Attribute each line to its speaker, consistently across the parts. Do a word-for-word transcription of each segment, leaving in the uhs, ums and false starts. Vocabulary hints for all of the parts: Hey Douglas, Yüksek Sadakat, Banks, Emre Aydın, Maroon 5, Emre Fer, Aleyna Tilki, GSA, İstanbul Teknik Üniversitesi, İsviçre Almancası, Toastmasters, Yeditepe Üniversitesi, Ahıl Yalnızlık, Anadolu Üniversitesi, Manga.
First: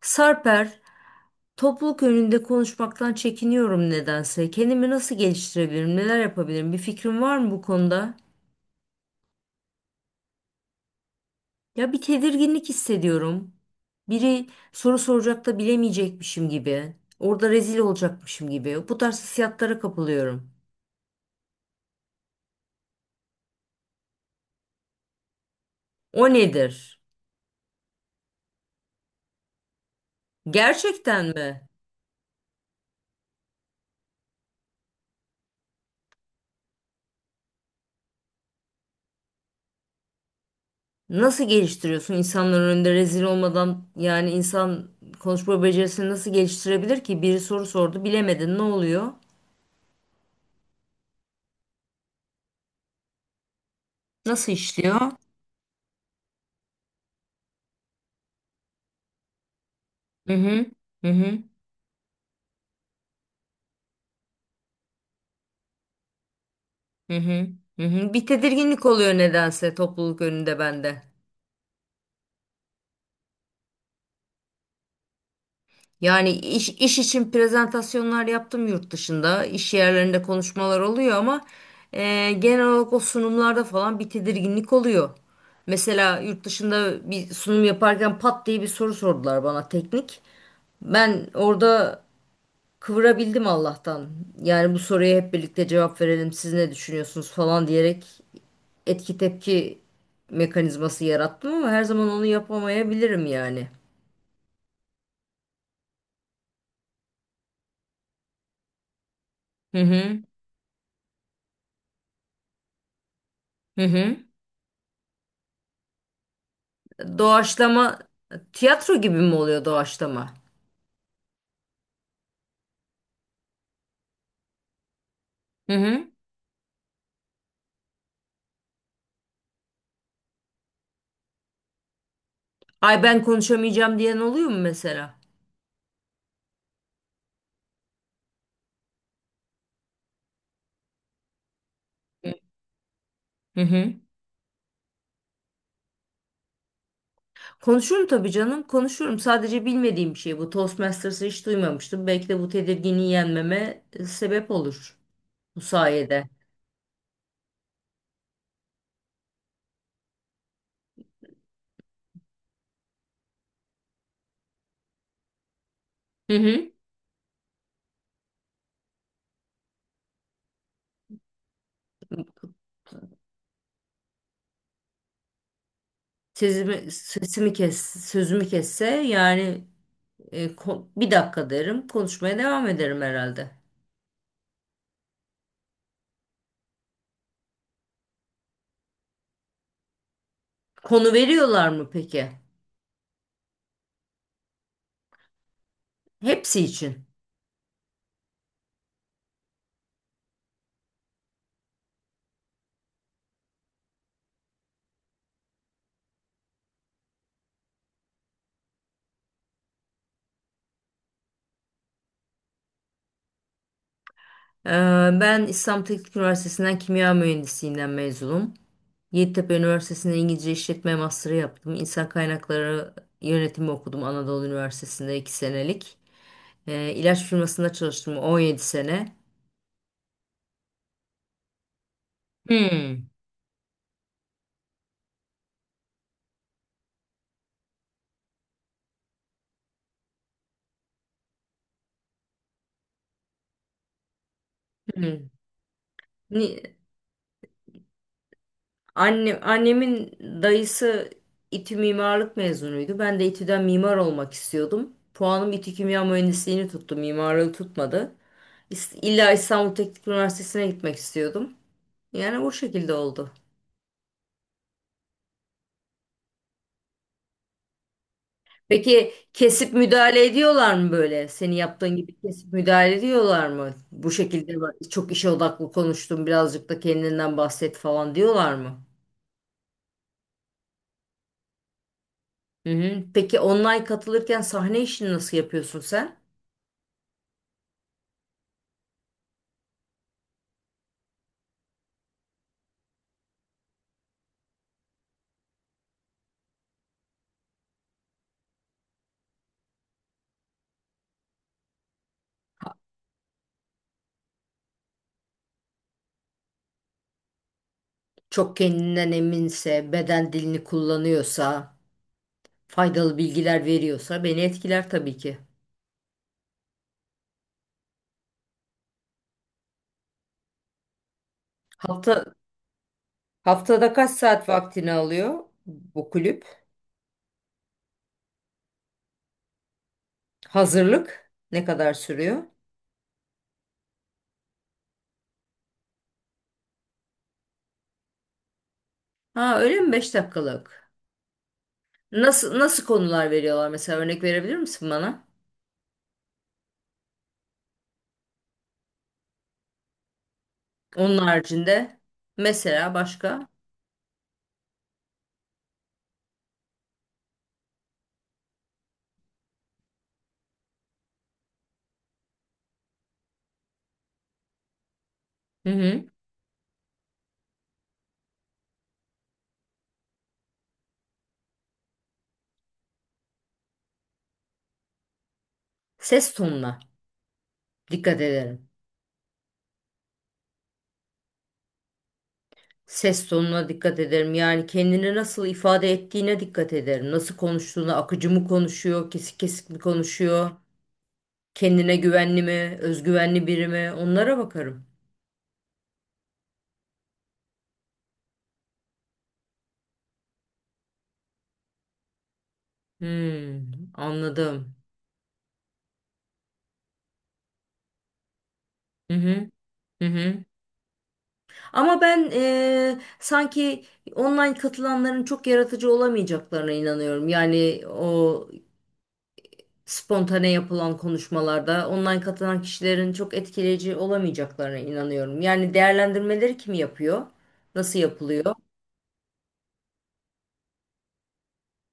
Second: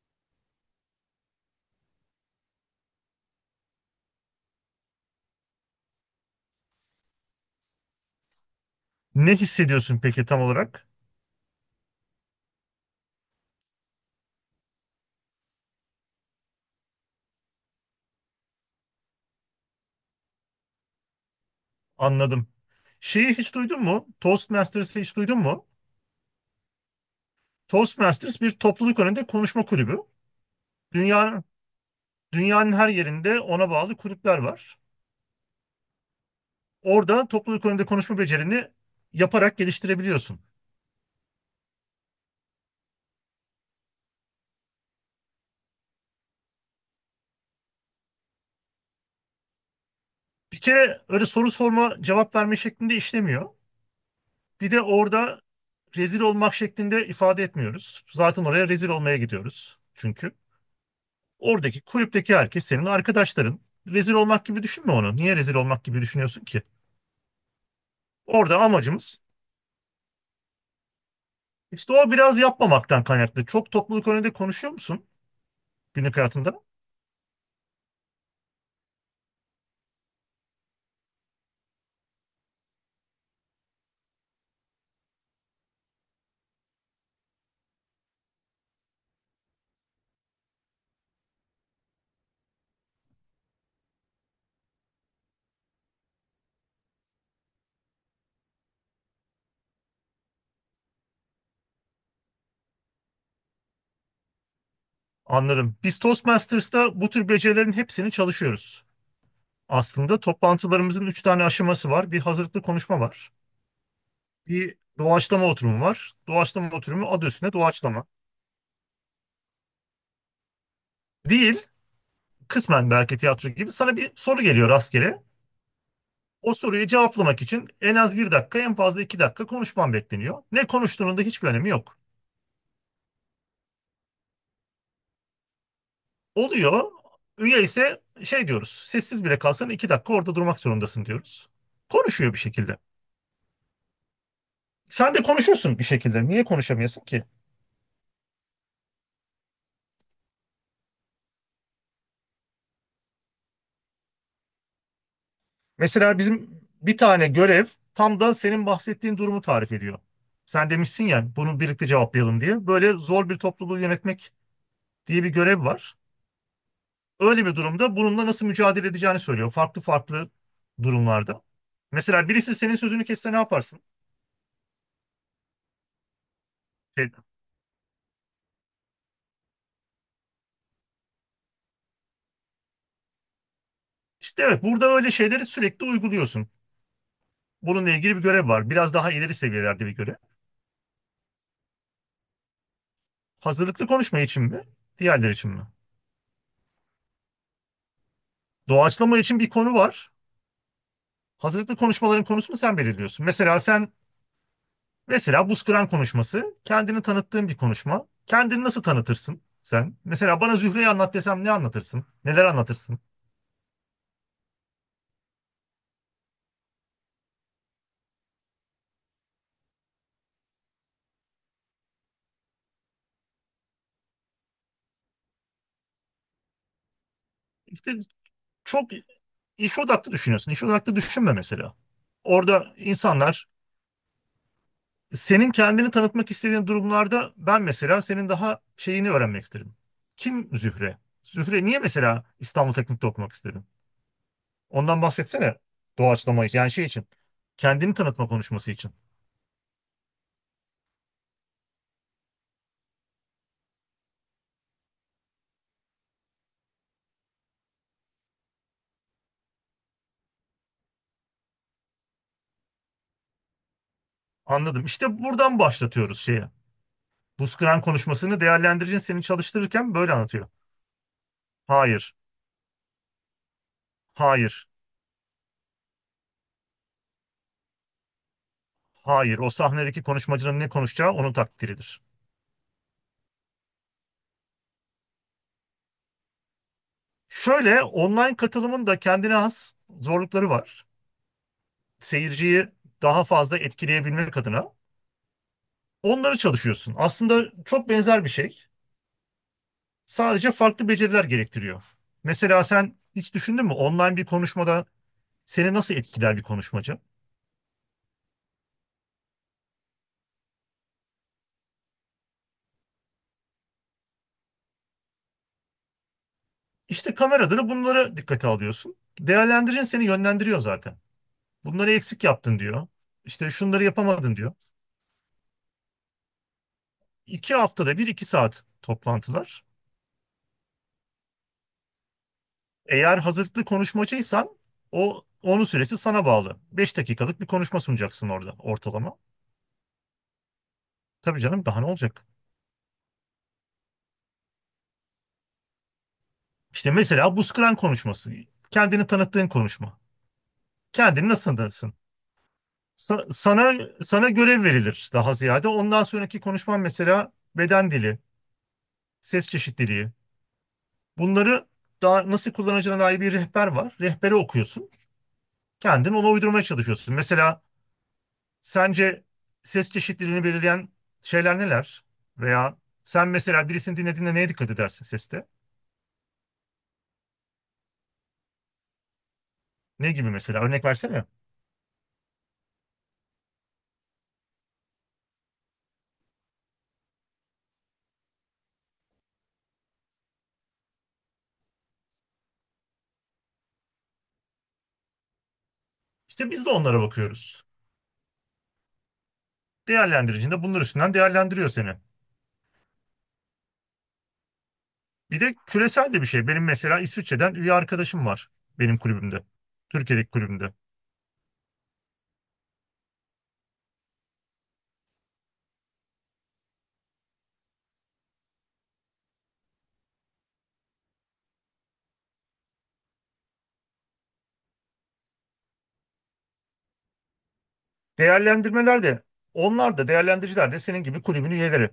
Speaker 1: Sarper, topluluk önünde konuşmaktan çekiniyorum nedense. Kendimi nasıl geliştirebilirim, neler yapabilirim? Bir fikrin var mı bu konuda?
Speaker 2: Ne hissediyorsun peki tam olarak?
Speaker 1: Ya bir tedirginlik hissediyorum. Biri soru soracak da bilemeyecekmişim gibi. Orada rezil olacakmışım gibi. Bu tarz hissiyatlara kapılıyorum.
Speaker 2: Anladım. Şeyi hiç duydun mu? Toastmasters'ı hiç duydun mu?
Speaker 1: O nedir?
Speaker 2: Toastmasters bir topluluk önünde konuşma kulübü.
Speaker 1: Gerçekten
Speaker 2: Dünyanın,
Speaker 1: mi?
Speaker 2: dünyanın her yerinde ona bağlı kulüpler var. Orada topluluk önünde konuşma becerini yaparak geliştirebiliyorsun.
Speaker 1: Nasıl geliştiriyorsun insanların önünde rezil olmadan, yani insan konuşma becerisini nasıl geliştirebilir ki? Biri soru sordu, bilemedin. Ne oluyor?
Speaker 2: Bir kere öyle soru sorma, cevap verme şeklinde işlemiyor.
Speaker 1: Nasıl
Speaker 2: Bir de
Speaker 1: işliyor?
Speaker 2: orada rezil olmak şeklinde ifade etmiyoruz. Zaten oraya rezil olmaya gidiyoruz
Speaker 1: Hı
Speaker 2: çünkü.
Speaker 1: hı. Hı hı.
Speaker 2: Oradaki kulüpteki herkes senin arkadaşların. Rezil olmak gibi düşünme onu. Niye rezil olmak gibi düşünüyorsun ki?
Speaker 1: Hı hı. Hı hı. Bir
Speaker 2: Orada
Speaker 1: tedirginlik oluyor
Speaker 2: amacımız
Speaker 1: nedense topluluk önünde bende.
Speaker 2: işte o biraz yapmamaktan kaynaklı. Çok topluluk önünde konuşuyor musun günlük
Speaker 1: Yani
Speaker 2: hayatında?
Speaker 1: iş, iş için prezentasyonlar yaptım yurt dışında. İş yerlerinde konuşmalar oluyor ama e, genel olarak o sunumlarda falan bir tedirginlik oluyor. Mesela yurt dışında bir sunum yaparken pat diye bir soru sordular bana teknik. Ben orada kıvırabildim Allah'tan. Yani bu soruya hep birlikte cevap verelim. Siz ne düşünüyorsunuz falan diyerek etki tepki mekanizması yarattım ama her zaman onu yapamayabilirim yani.
Speaker 2: Anladım. Biz Toastmasters'ta bu tür becerilerin hepsini çalışıyoruz.
Speaker 1: Hı
Speaker 2: Aslında
Speaker 1: hı.
Speaker 2: toplantılarımızın üç tane aşaması var. Bir hazırlıklı konuşma var.
Speaker 1: Hı hı.
Speaker 2: Bir doğaçlama oturumu var. Doğaçlama oturumu adı üstünde
Speaker 1: Doğaçlama
Speaker 2: doğaçlama.
Speaker 1: tiyatro gibi mi oluyor doğaçlama?
Speaker 2: Değil, kısmen belki tiyatro gibi sana bir soru geliyor rastgele.
Speaker 1: Hı hı.
Speaker 2: O soruyu cevaplamak için en az bir dakika, en fazla iki dakika konuşman bekleniyor. Ne konuştuğunun da hiçbir önemi yok.
Speaker 1: Ay ben konuşamayacağım diyen oluyor mu mesela?
Speaker 2: Oluyor. Üye ise şey diyoruz. Sessiz bile kalsan iki dakika orada durmak zorundasın diyoruz. Konuşuyor bir şekilde.
Speaker 1: Hı hı.
Speaker 2: Sen de konuşursun bir şekilde. Niye konuşamıyorsun ki?
Speaker 1: Konuşurum tabii canım, konuşurum. Sadece bilmediğim bir şey bu. Toastmasters'ı hiç duymamıştım. Belki de bu tedirginliği yenmeme e, sebep olur bu
Speaker 2: Mesela
Speaker 1: sayede.
Speaker 2: bizim bir tane görev tam da senin bahsettiğin durumu tarif ediyor. Sen demişsin ya bunu birlikte cevaplayalım diye. Böyle zor bir topluluğu yönetmek diye bir görev var.
Speaker 1: Hı hı.
Speaker 2: Öyle bir durumda bununla nasıl mücadele edeceğini söylüyor. Farklı farklı durumlarda. Mesela birisi senin sözünü kesse ne yaparsın?
Speaker 1: Sesimi,
Speaker 2: Şey,
Speaker 1: sesimi kes, sözümü kesse yani. E, ko- bir dakika derim. Konuşmaya devam ederim herhalde.
Speaker 2: işte evet, burada öyle şeyleri sürekli uyguluyorsun. Bununla ilgili bir görev var. Biraz daha ileri seviyelerde bir görev.
Speaker 1: Konu veriyorlar mı peki?
Speaker 2: Hazırlıklı konuşma için mi? Diğerleri için mi?
Speaker 1: Hepsi için.
Speaker 2: Doğaçlama için bir konu var. Hazırlıklı konuşmaların konusunu sen belirliyorsun. Mesela sen mesela buz kıran konuşması kendini tanıttığın bir konuşma. Kendini nasıl tanıtırsın sen? Mesela bana Zühre'yi anlat desem ne anlatırsın? Neler anlatırsın?
Speaker 1: Ee, Ben İstanbul Teknik Üniversitesi'nden kimya mühendisliğinden mezunum. Yeditepe Üniversitesi'nde İngilizce İşletme Master'ı yaptım. İnsan Kaynakları Yönetimi okudum Anadolu Üniversitesi'nde iki senelik. Ee, ilaç firmasında
Speaker 2: İşte
Speaker 1: çalıştım on yedi
Speaker 2: çok
Speaker 1: sene.
Speaker 2: İş odaklı düşünüyorsun. İş odaklı düşünme mesela. Orada
Speaker 1: Hmm.
Speaker 2: insanlar senin kendini tanıtmak istediğin durumlarda ben mesela senin daha şeyini öğrenmek isterim. Kim Zühre? Zühre niye mesela İstanbul Teknik'te okumak istedin? Ondan
Speaker 1: Hmm.
Speaker 2: bahsetsene doğaçlamayı
Speaker 1: Ni-
Speaker 2: yani şey için. Kendini tanıtma konuşması için.
Speaker 1: Anne, annemin dayısı İTÜ mimarlık mezunuydu. Ben de İTÜ'den mimar olmak istiyordum. Puanım İTÜ Kimya Mühendisliğini tuttu, mimarlığı tutmadı. İs- İlla İstanbul Teknik Üniversitesi'ne gitmek istiyordum. Yani bu şekilde oldu.
Speaker 2: Anladım. İşte buradan başlatıyoruz şeye. Buz kıran konuşmasını değerlendiricin
Speaker 1: Peki
Speaker 2: seni
Speaker 1: kesip
Speaker 2: çalıştırırken böyle
Speaker 1: müdahale
Speaker 2: anlatıyor.
Speaker 1: ediyorlar mı böyle? Senin yaptığın
Speaker 2: Hayır,
Speaker 1: gibi kesip müdahale ediyorlar mı? Bu şekilde
Speaker 2: hayır,
Speaker 1: bak- çok işe odaklı konuştun, birazcık da kendinden bahset falan diyorlar mı?
Speaker 2: hayır. O sahnedeki konuşmacının ne konuşacağı onun takdiridir.
Speaker 1: Hı hı. Peki online katılırken sahne işini nasıl yapıyorsun sen?
Speaker 2: Şöyle online katılımın da kendine has zorlukları var. Seyirciyi daha fazla etkileyebilmek adına onları çalışıyorsun. Aslında çok benzer bir şey. Sadece farklı beceriler gerektiriyor. Mesela sen hiç düşündün mü online bir konuşmada seni nasıl etkiler bir konuşmacı?
Speaker 1: Çok kendinden eminse, beden dilini kullanıyorsa, faydalı bilgiler veriyorsa beni etkiler tabii ki.
Speaker 2: İşte kamerada da bunlara dikkate alıyorsun. Değerlendirin seni yönlendiriyor zaten. Bunları eksik
Speaker 1: Hafta,
Speaker 2: yaptın diyor. İşte şunları
Speaker 1: haftada kaç
Speaker 2: yapamadın
Speaker 1: saat
Speaker 2: diyor.
Speaker 1: vaktini alıyor bu kulüp?
Speaker 2: İki haftada bir iki saat toplantılar.
Speaker 1: Hazırlık ne kadar sürüyor?
Speaker 2: Eğer hazırlıklı konuşmacıysan o onun süresi sana bağlı. Beş dakikalık bir konuşma sunacaksın orada ortalama.
Speaker 1: Ha öyle mi? Beş dakikalık?
Speaker 2: Tabii canım, daha ne olacak?
Speaker 1: Nasıl nasıl konular veriyorlar mesela, örnek verebilir misin bana?
Speaker 2: İşte mesela bu Skran konuşması. Kendini tanıttığın konuşma.
Speaker 1: Onun
Speaker 2: Kendini nasıl tanıtırsın?
Speaker 1: haricinde mesela
Speaker 2: Sa-
Speaker 1: başka?
Speaker 2: sana sana görev verilir daha ziyade. Ondan sonraki konuşman mesela beden dili, ses çeşitliliği. Bunları daha nasıl kullanacağına dair bir rehber var. Rehbere okuyorsun.
Speaker 1: Hı hı.
Speaker 2: Kendin ona uydurmaya çalışıyorsun. Mesela sence ses çeşitliliğini belirleyen şeyler neler? Veya sen mesela birisini dinlediğinde neye dikkat edersin seste?
Speaker 1: Ses tonuna dikkat ederim.
Speaker 2: Ne gibi mesela? Örnek versene.
Speaker 1: Ses tonuna dikkat ederim. Yani kendini nasıl ifade ettiğine dikkat ederim. Nasıl konuştuğuna, akıcı mı konuşuyor, kesik kesik mi konuşuyor, kendine güvenli mi, özgüvenli biri mi? Onlara bakarım.
Speaker 2: İşte biz de onlara bakıyoruz. Değerlendiricinde bunlar üstünden değerlendiriyor seni.
Speaker 1: Hmm, anladım.
Speaker 2: Bir de küresel de bir şey. Benim mesela İsviçre'den üye arkadaşım var benim
Speaker 1: Hı
Speaker 2: kulübümde.
Speaker 1: hı, hı
Speaker 2: Türkiye'deki
Speaker 1: hı.
Speaker 2: kulübümde.
Speaker 1: Ama ben eee, sanki online katılanların çok yaratıcı olamayacaklarına inanıyorum. Yani o spontane yapılan konuşmalarda online katılan kişilerin çok etkileyici olamayacaklarına inanıyorum. Yani değerlendirmeleri kim yapıyor? Nasıl yapılıyor?
Speaker 2: Değerlendirmeler de onlar da değerlendiriciler de senin gibi kulübün üyeleri.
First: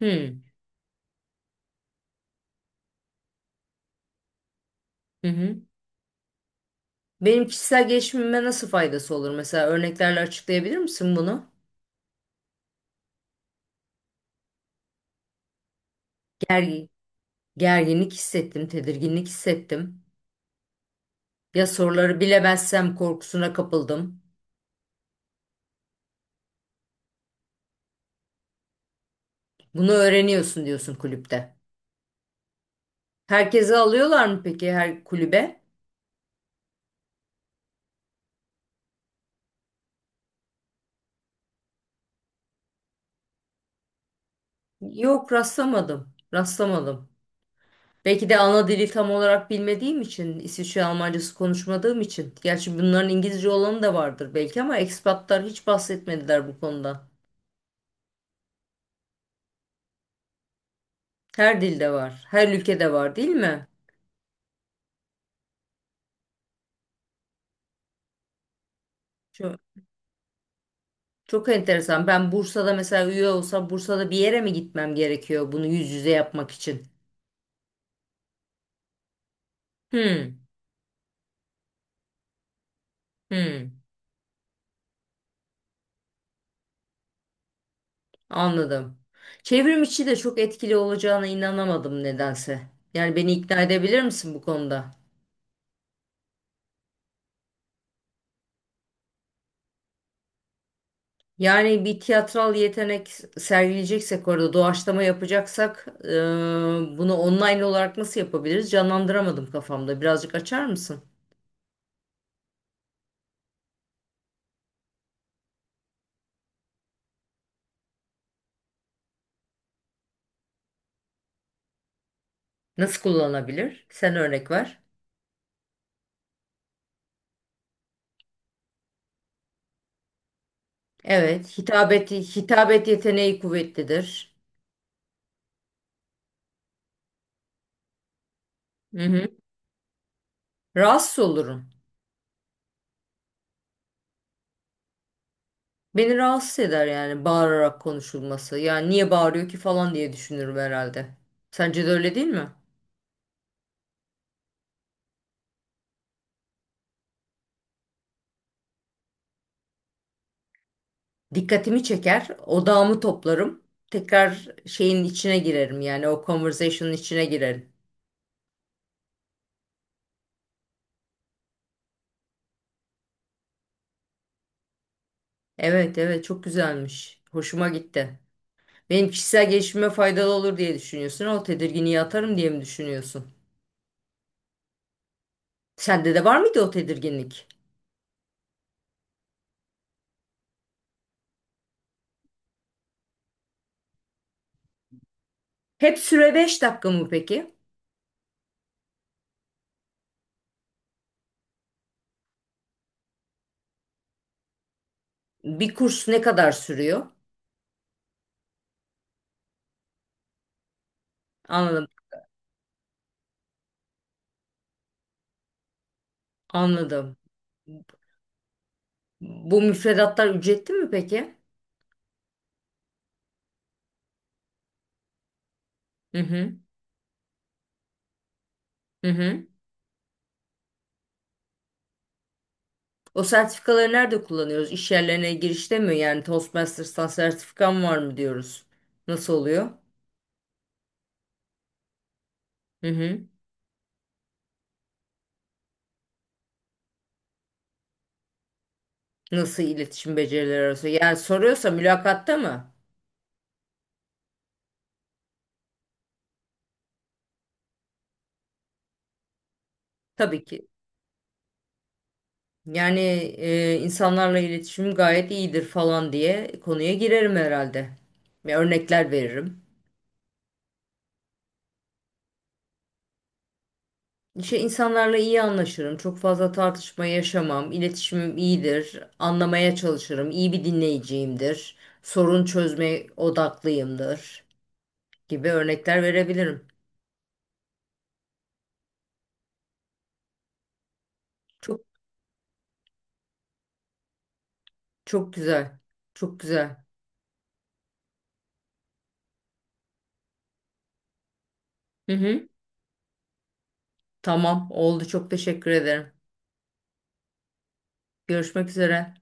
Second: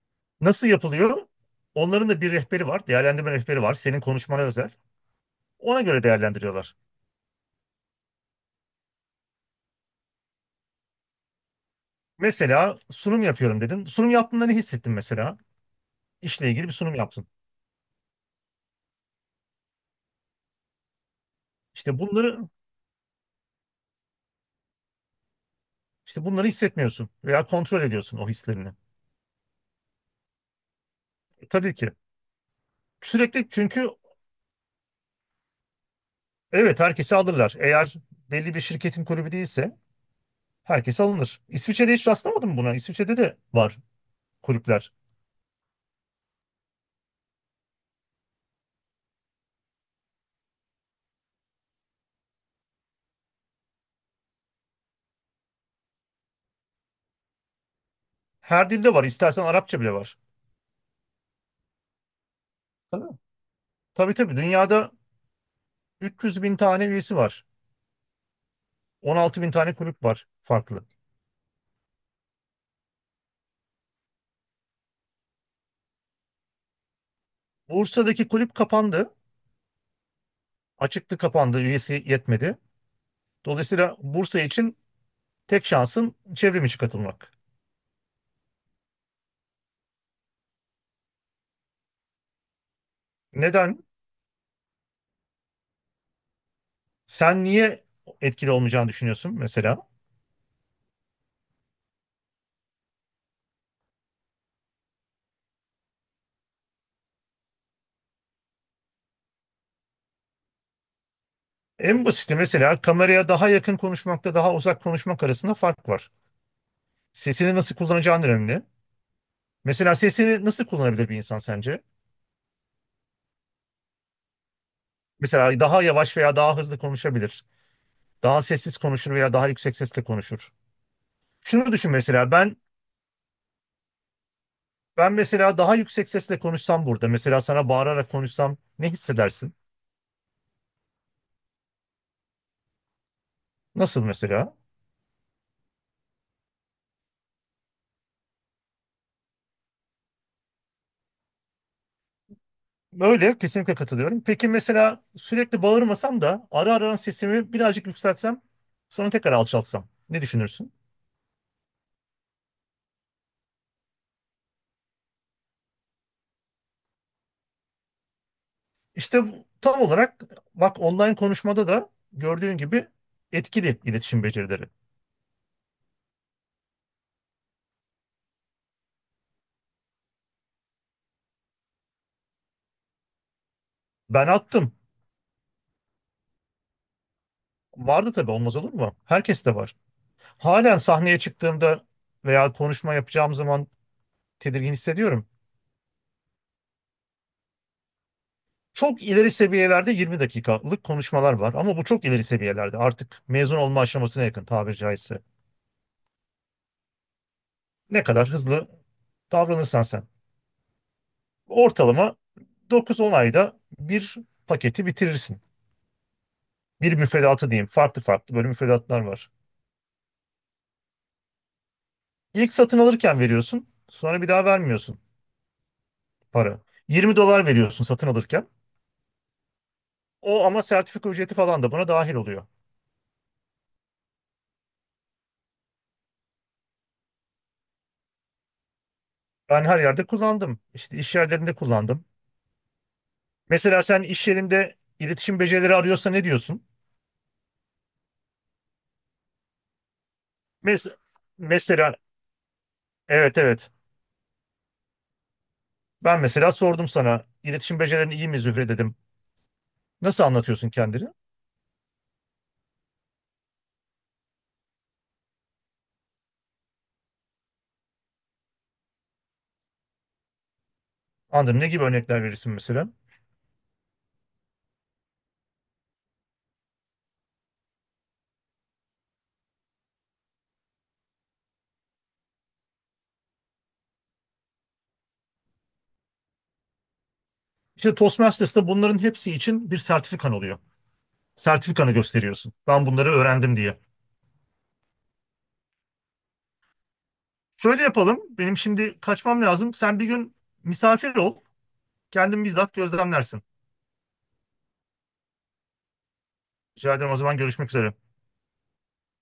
Speaker 1: Hmm.
Speaker 2: Nasıl yapılıyor? Onların da bir rehberi var. Değerlendirme rehberi var. Senin konuşmana özel.
Speaker 1: Hı hı.
Speaker 2: Ona göre değerlendiriyorlar.
Speaker 1: Benim kişisel gelişimime nasıl faydası olur? Mesela örneklerle açıklayabilir misin bunu?
Speaker 2: Mesela sunum yapıyorum dedin. Sunum yaptığında ne hissettin mesela? İşle ilgili bir
Speaker 1: Gergi-
Speaker 2: sunum yaptın.
Speaker 1: Gerginlik hissettim, tedirginlik hissettim. Ya
Speaker 2: İşte
Speaker 1: soruları
Speaker 2: bunları
Speaker 1: bilemezsem korkusuna kapıldım.
Speaker 2: işte bunları hissetmiyorsun veya kontrol ediyorsun o hislerini.
Speaker 1: Bunu öğreniyorsun diyorsun
Speaker 2: E,
Speaker 1: kulüpte.
Speaker 2: Tabii ki. Sürekli
Speaker 1: Herkese
Speaker 2: çünkü
Speaker 1: alıyorlar mı peki, her kulübe?
Speaker 2: evet, herkesi alırlar. Eğer belli bir şirketin kulübü değilse herkes alınır. İsviçre'de hiç rastlamadın mı buna? İsviçre'de de var kulüpler.
Speaker 1: Yok, rastlamadım. Rastlamadım. Belki de ana dili tam olarak bilmediğim için, İsviçre Almancası konuşmadığım için. Gerçi bunların İngilizce olanı da vardır belki ama ekspatlar hiç bahsetmediler bu konuda.
Speaker 2: Her dilde var. İstersen Arapça bile var.
Speaker 1: Her dilde var, her ülkede
Speaker 2: Tabii,
Speaker 1: var değil mi?
Speaker 2: tabii, tabii. Dünyada üç yüz bin tane üyesi var. on altı bin
Speaker 1: Çok,
Speaker 2: tane kulüp var farklı.
Speaker 1: çok enteresan. Ben Bursa'da mesela üye olsam Bursa'da bir yere mi gitmem gerekiyor bunu yüz yüze yapmak için?
Speaker 2: Bursa'daki kulüp kapandı.
Speaker 1: Hmm.
Speaker 2: Açıktı, kapandı. Üyesi yetmedi.
Speaker 1: Hmm.
Speaker 2: Dolayısıyla Bursa için tek şansın çevrim içi katılmak.
Speaker 1: Anladım. Çevrim içi de çok etkili olacağına inanamadım nedense. Yani beni ikna
Speaker 2: Neden?
Speaker 1: edebilir misin bu konuda?
Speaker 2: Sen niye etkili olmayacağını düşünüyorsun mesela?
Speaker 1: Yani bir tiyatral yetenek sergileyeceksek, orada doğaçlama yapacaksak e, bunu online olarak nasıl yapabiliriz? Canlandıramadım kafamda. Birazcık açar mısın?
Speaker 2: En basiti mesela kameraya daha yakın konuşmakta daha uzak konuşmak arasında fark var. Sesini nasıl kullanacağın önemli. Mesela sesini nasıl kullanabilir bir insan sence?
Speaker 1: Nasıl kullanabilir? Sen örnek ver.
Speaker 2: Mesela daha yavaş veya daha hızlı konuşabilir. Daha sessiz konuşur veya daha yüksek sesle konuşur.
Speaker 1: Evet,
Speaker 2: Şunu düşün
Speaker 1: hitabet
Speaker 2: mesela, ben
Speaker 1: hitabet yeteneği kuvvetlidir.
Speaker 2: ben mesela daha yüksek sesle konuşsam burada, mesela sana bağırarak konuşsam ne
Speaker 1: Hı hı.
Speaker 2: hissedersin?
Speaker 1: Rahatsız olurum.
Speaker 2: Nasıl mesela?
Speaker 1: Beni rahatsız eder yani, bağırarak konuşulması. Yani niye bağırıyor ki falan diye düşünürüm herhalde. Sence de öyle değil mi?
Speaker 2: Öyle, kesinlikle katılıyorum. Peki mesela sürekli bağırmasam da ara ara sesimi birazcık yükseltsem sonra tekrar alçaltsam ne düşünürsün?
Speaker 1: Dikkatimi çeker, odağımı toplarım. Tekrar şeyin içine girerim, yani o conversation'ın içine girerim.
Speaker 2: İşte bu- tam olarak, bak, online konuşmada da gördüğün gibi etkili iletişim becerileri.
Speaker 1: Evet, evet, çok güzelmiş. Hoşuma gitti. Benim kişisel gelişime faydalı olur diye düşünüyorsun. O tedirginliği atarım diye mi düşünüyorsun?
Speaker 2: Ben attım.
Speaker 1: Sende de var mıydı o tedirginlik?
Speaker 2: Vardı tabii, olmaz olur mu? Herkes de var. Halen sahneye çıktığımda veya konuşma yapacağım zaman tedirgin hissediyorum.
Speaker 1: Hep süre beş dakika mı peki?
Speaker 2: Çok ileri seviyelerde yirmi dakikalık konuşmalar var ama bu çok ileri seviyelerde artık mezun olma aşamasına yakın, tabiri caizse.
Speaker 1: Bir kurs ne kadar sürüyor?
Speaker 2: Ne kadar hızlı davranırsan sen.
Speaker 1: Anladım,
Speaker 2: Ortalama dokuz on ayda bir paketi bitirirsin. Bir
Speaker 1: anladım.
Speaker 2: müfredatı diyeyim. Farklı farklı böyle müfredatlar var.
Speaker 1: Bu müfredatlar ücretli mi peki?
Speaker 2: İlk satın alırken veriyorsun. Sonra bir daha vermiyorsun
Speaker 1: Hı hı,
Speaker 2: para. yirmi dolar veriyorsun satın alırken.
Speaker 1: hı hı.
Speaker 2: O ama sertifika ücreti falan da buna dahil oluyor.
Speaker 1: O sertifikaları nerede kullanıyoruz? İş yerlerine girişte mi? Yani Toastmasters'tan sertifikam var mı diyoruz. Nasıl
Speaker 2: Ben
Speaker 1: oluyor?
Speaker 2: her yerde kullandım. İşte iş yerlerinde kullandım.
Speaker 1: Hı hı.
Speaker 2: Mesela sen iş yerinde iletişim becerileri arıyorsa ne diyorsun?
Speaker 1: Nasıl iletişim becerileri arası?
Speaker 2: Mes-
Speaker 1: Yani soruyorsa
Speaker 2: mesela,
Speaker 1: mülakatta mı?
Speaker 2: evet, evet. Ben mesela sordum sana, iletişim becerilerin iyi mi Zühre dedim. Nasıl
Speaker 1: Tabii ki.
Speaker 2: anlatıyorsun kendini?
Speaker 1: Yani e, insanlarla iletişim gayet iyidir falan diye konuya girerim herhalde. Ve örnekler veririm.
Speaker 2: Anladım. Ne gibi örnekler verirsin mesela?
Speaker 1: İşte insanlarla iyi anlaşırım. Çok fazla tartışma yaşamam. İletişimim iyidir. Anlamaya çalışırım. İyi bir dinleyiciyimdir. Sorun çözme odaklıyımdır. Gibi örnekler verebilirim.
Speaker 2: İşte Toastmasters'ta bunların hepsi için bir sertifikan oluyor.
Speaker 1: Çok,
Speaker 2: Sertifikanı gösteriyorsun. Ben bunları öğrendim diye.
Speaker 1: çok güzel. Çok güzel.
Speaker 2: Şöyle yapalım. Benim şimdi kaçmam lazım. Sen bir gün misafir ol.
Speaker 1: Hı
Speaker 2: Kendin
Speaker 1: hı.
Speaker 2: bizzat gözlemlersin.
Speaker 1: Tamam, oldu. Çok teşekkür ederim.
Speaker 2: Rica ederim, o zaman görüşmek üzere.
Speaker 1: Görüşmek üzere.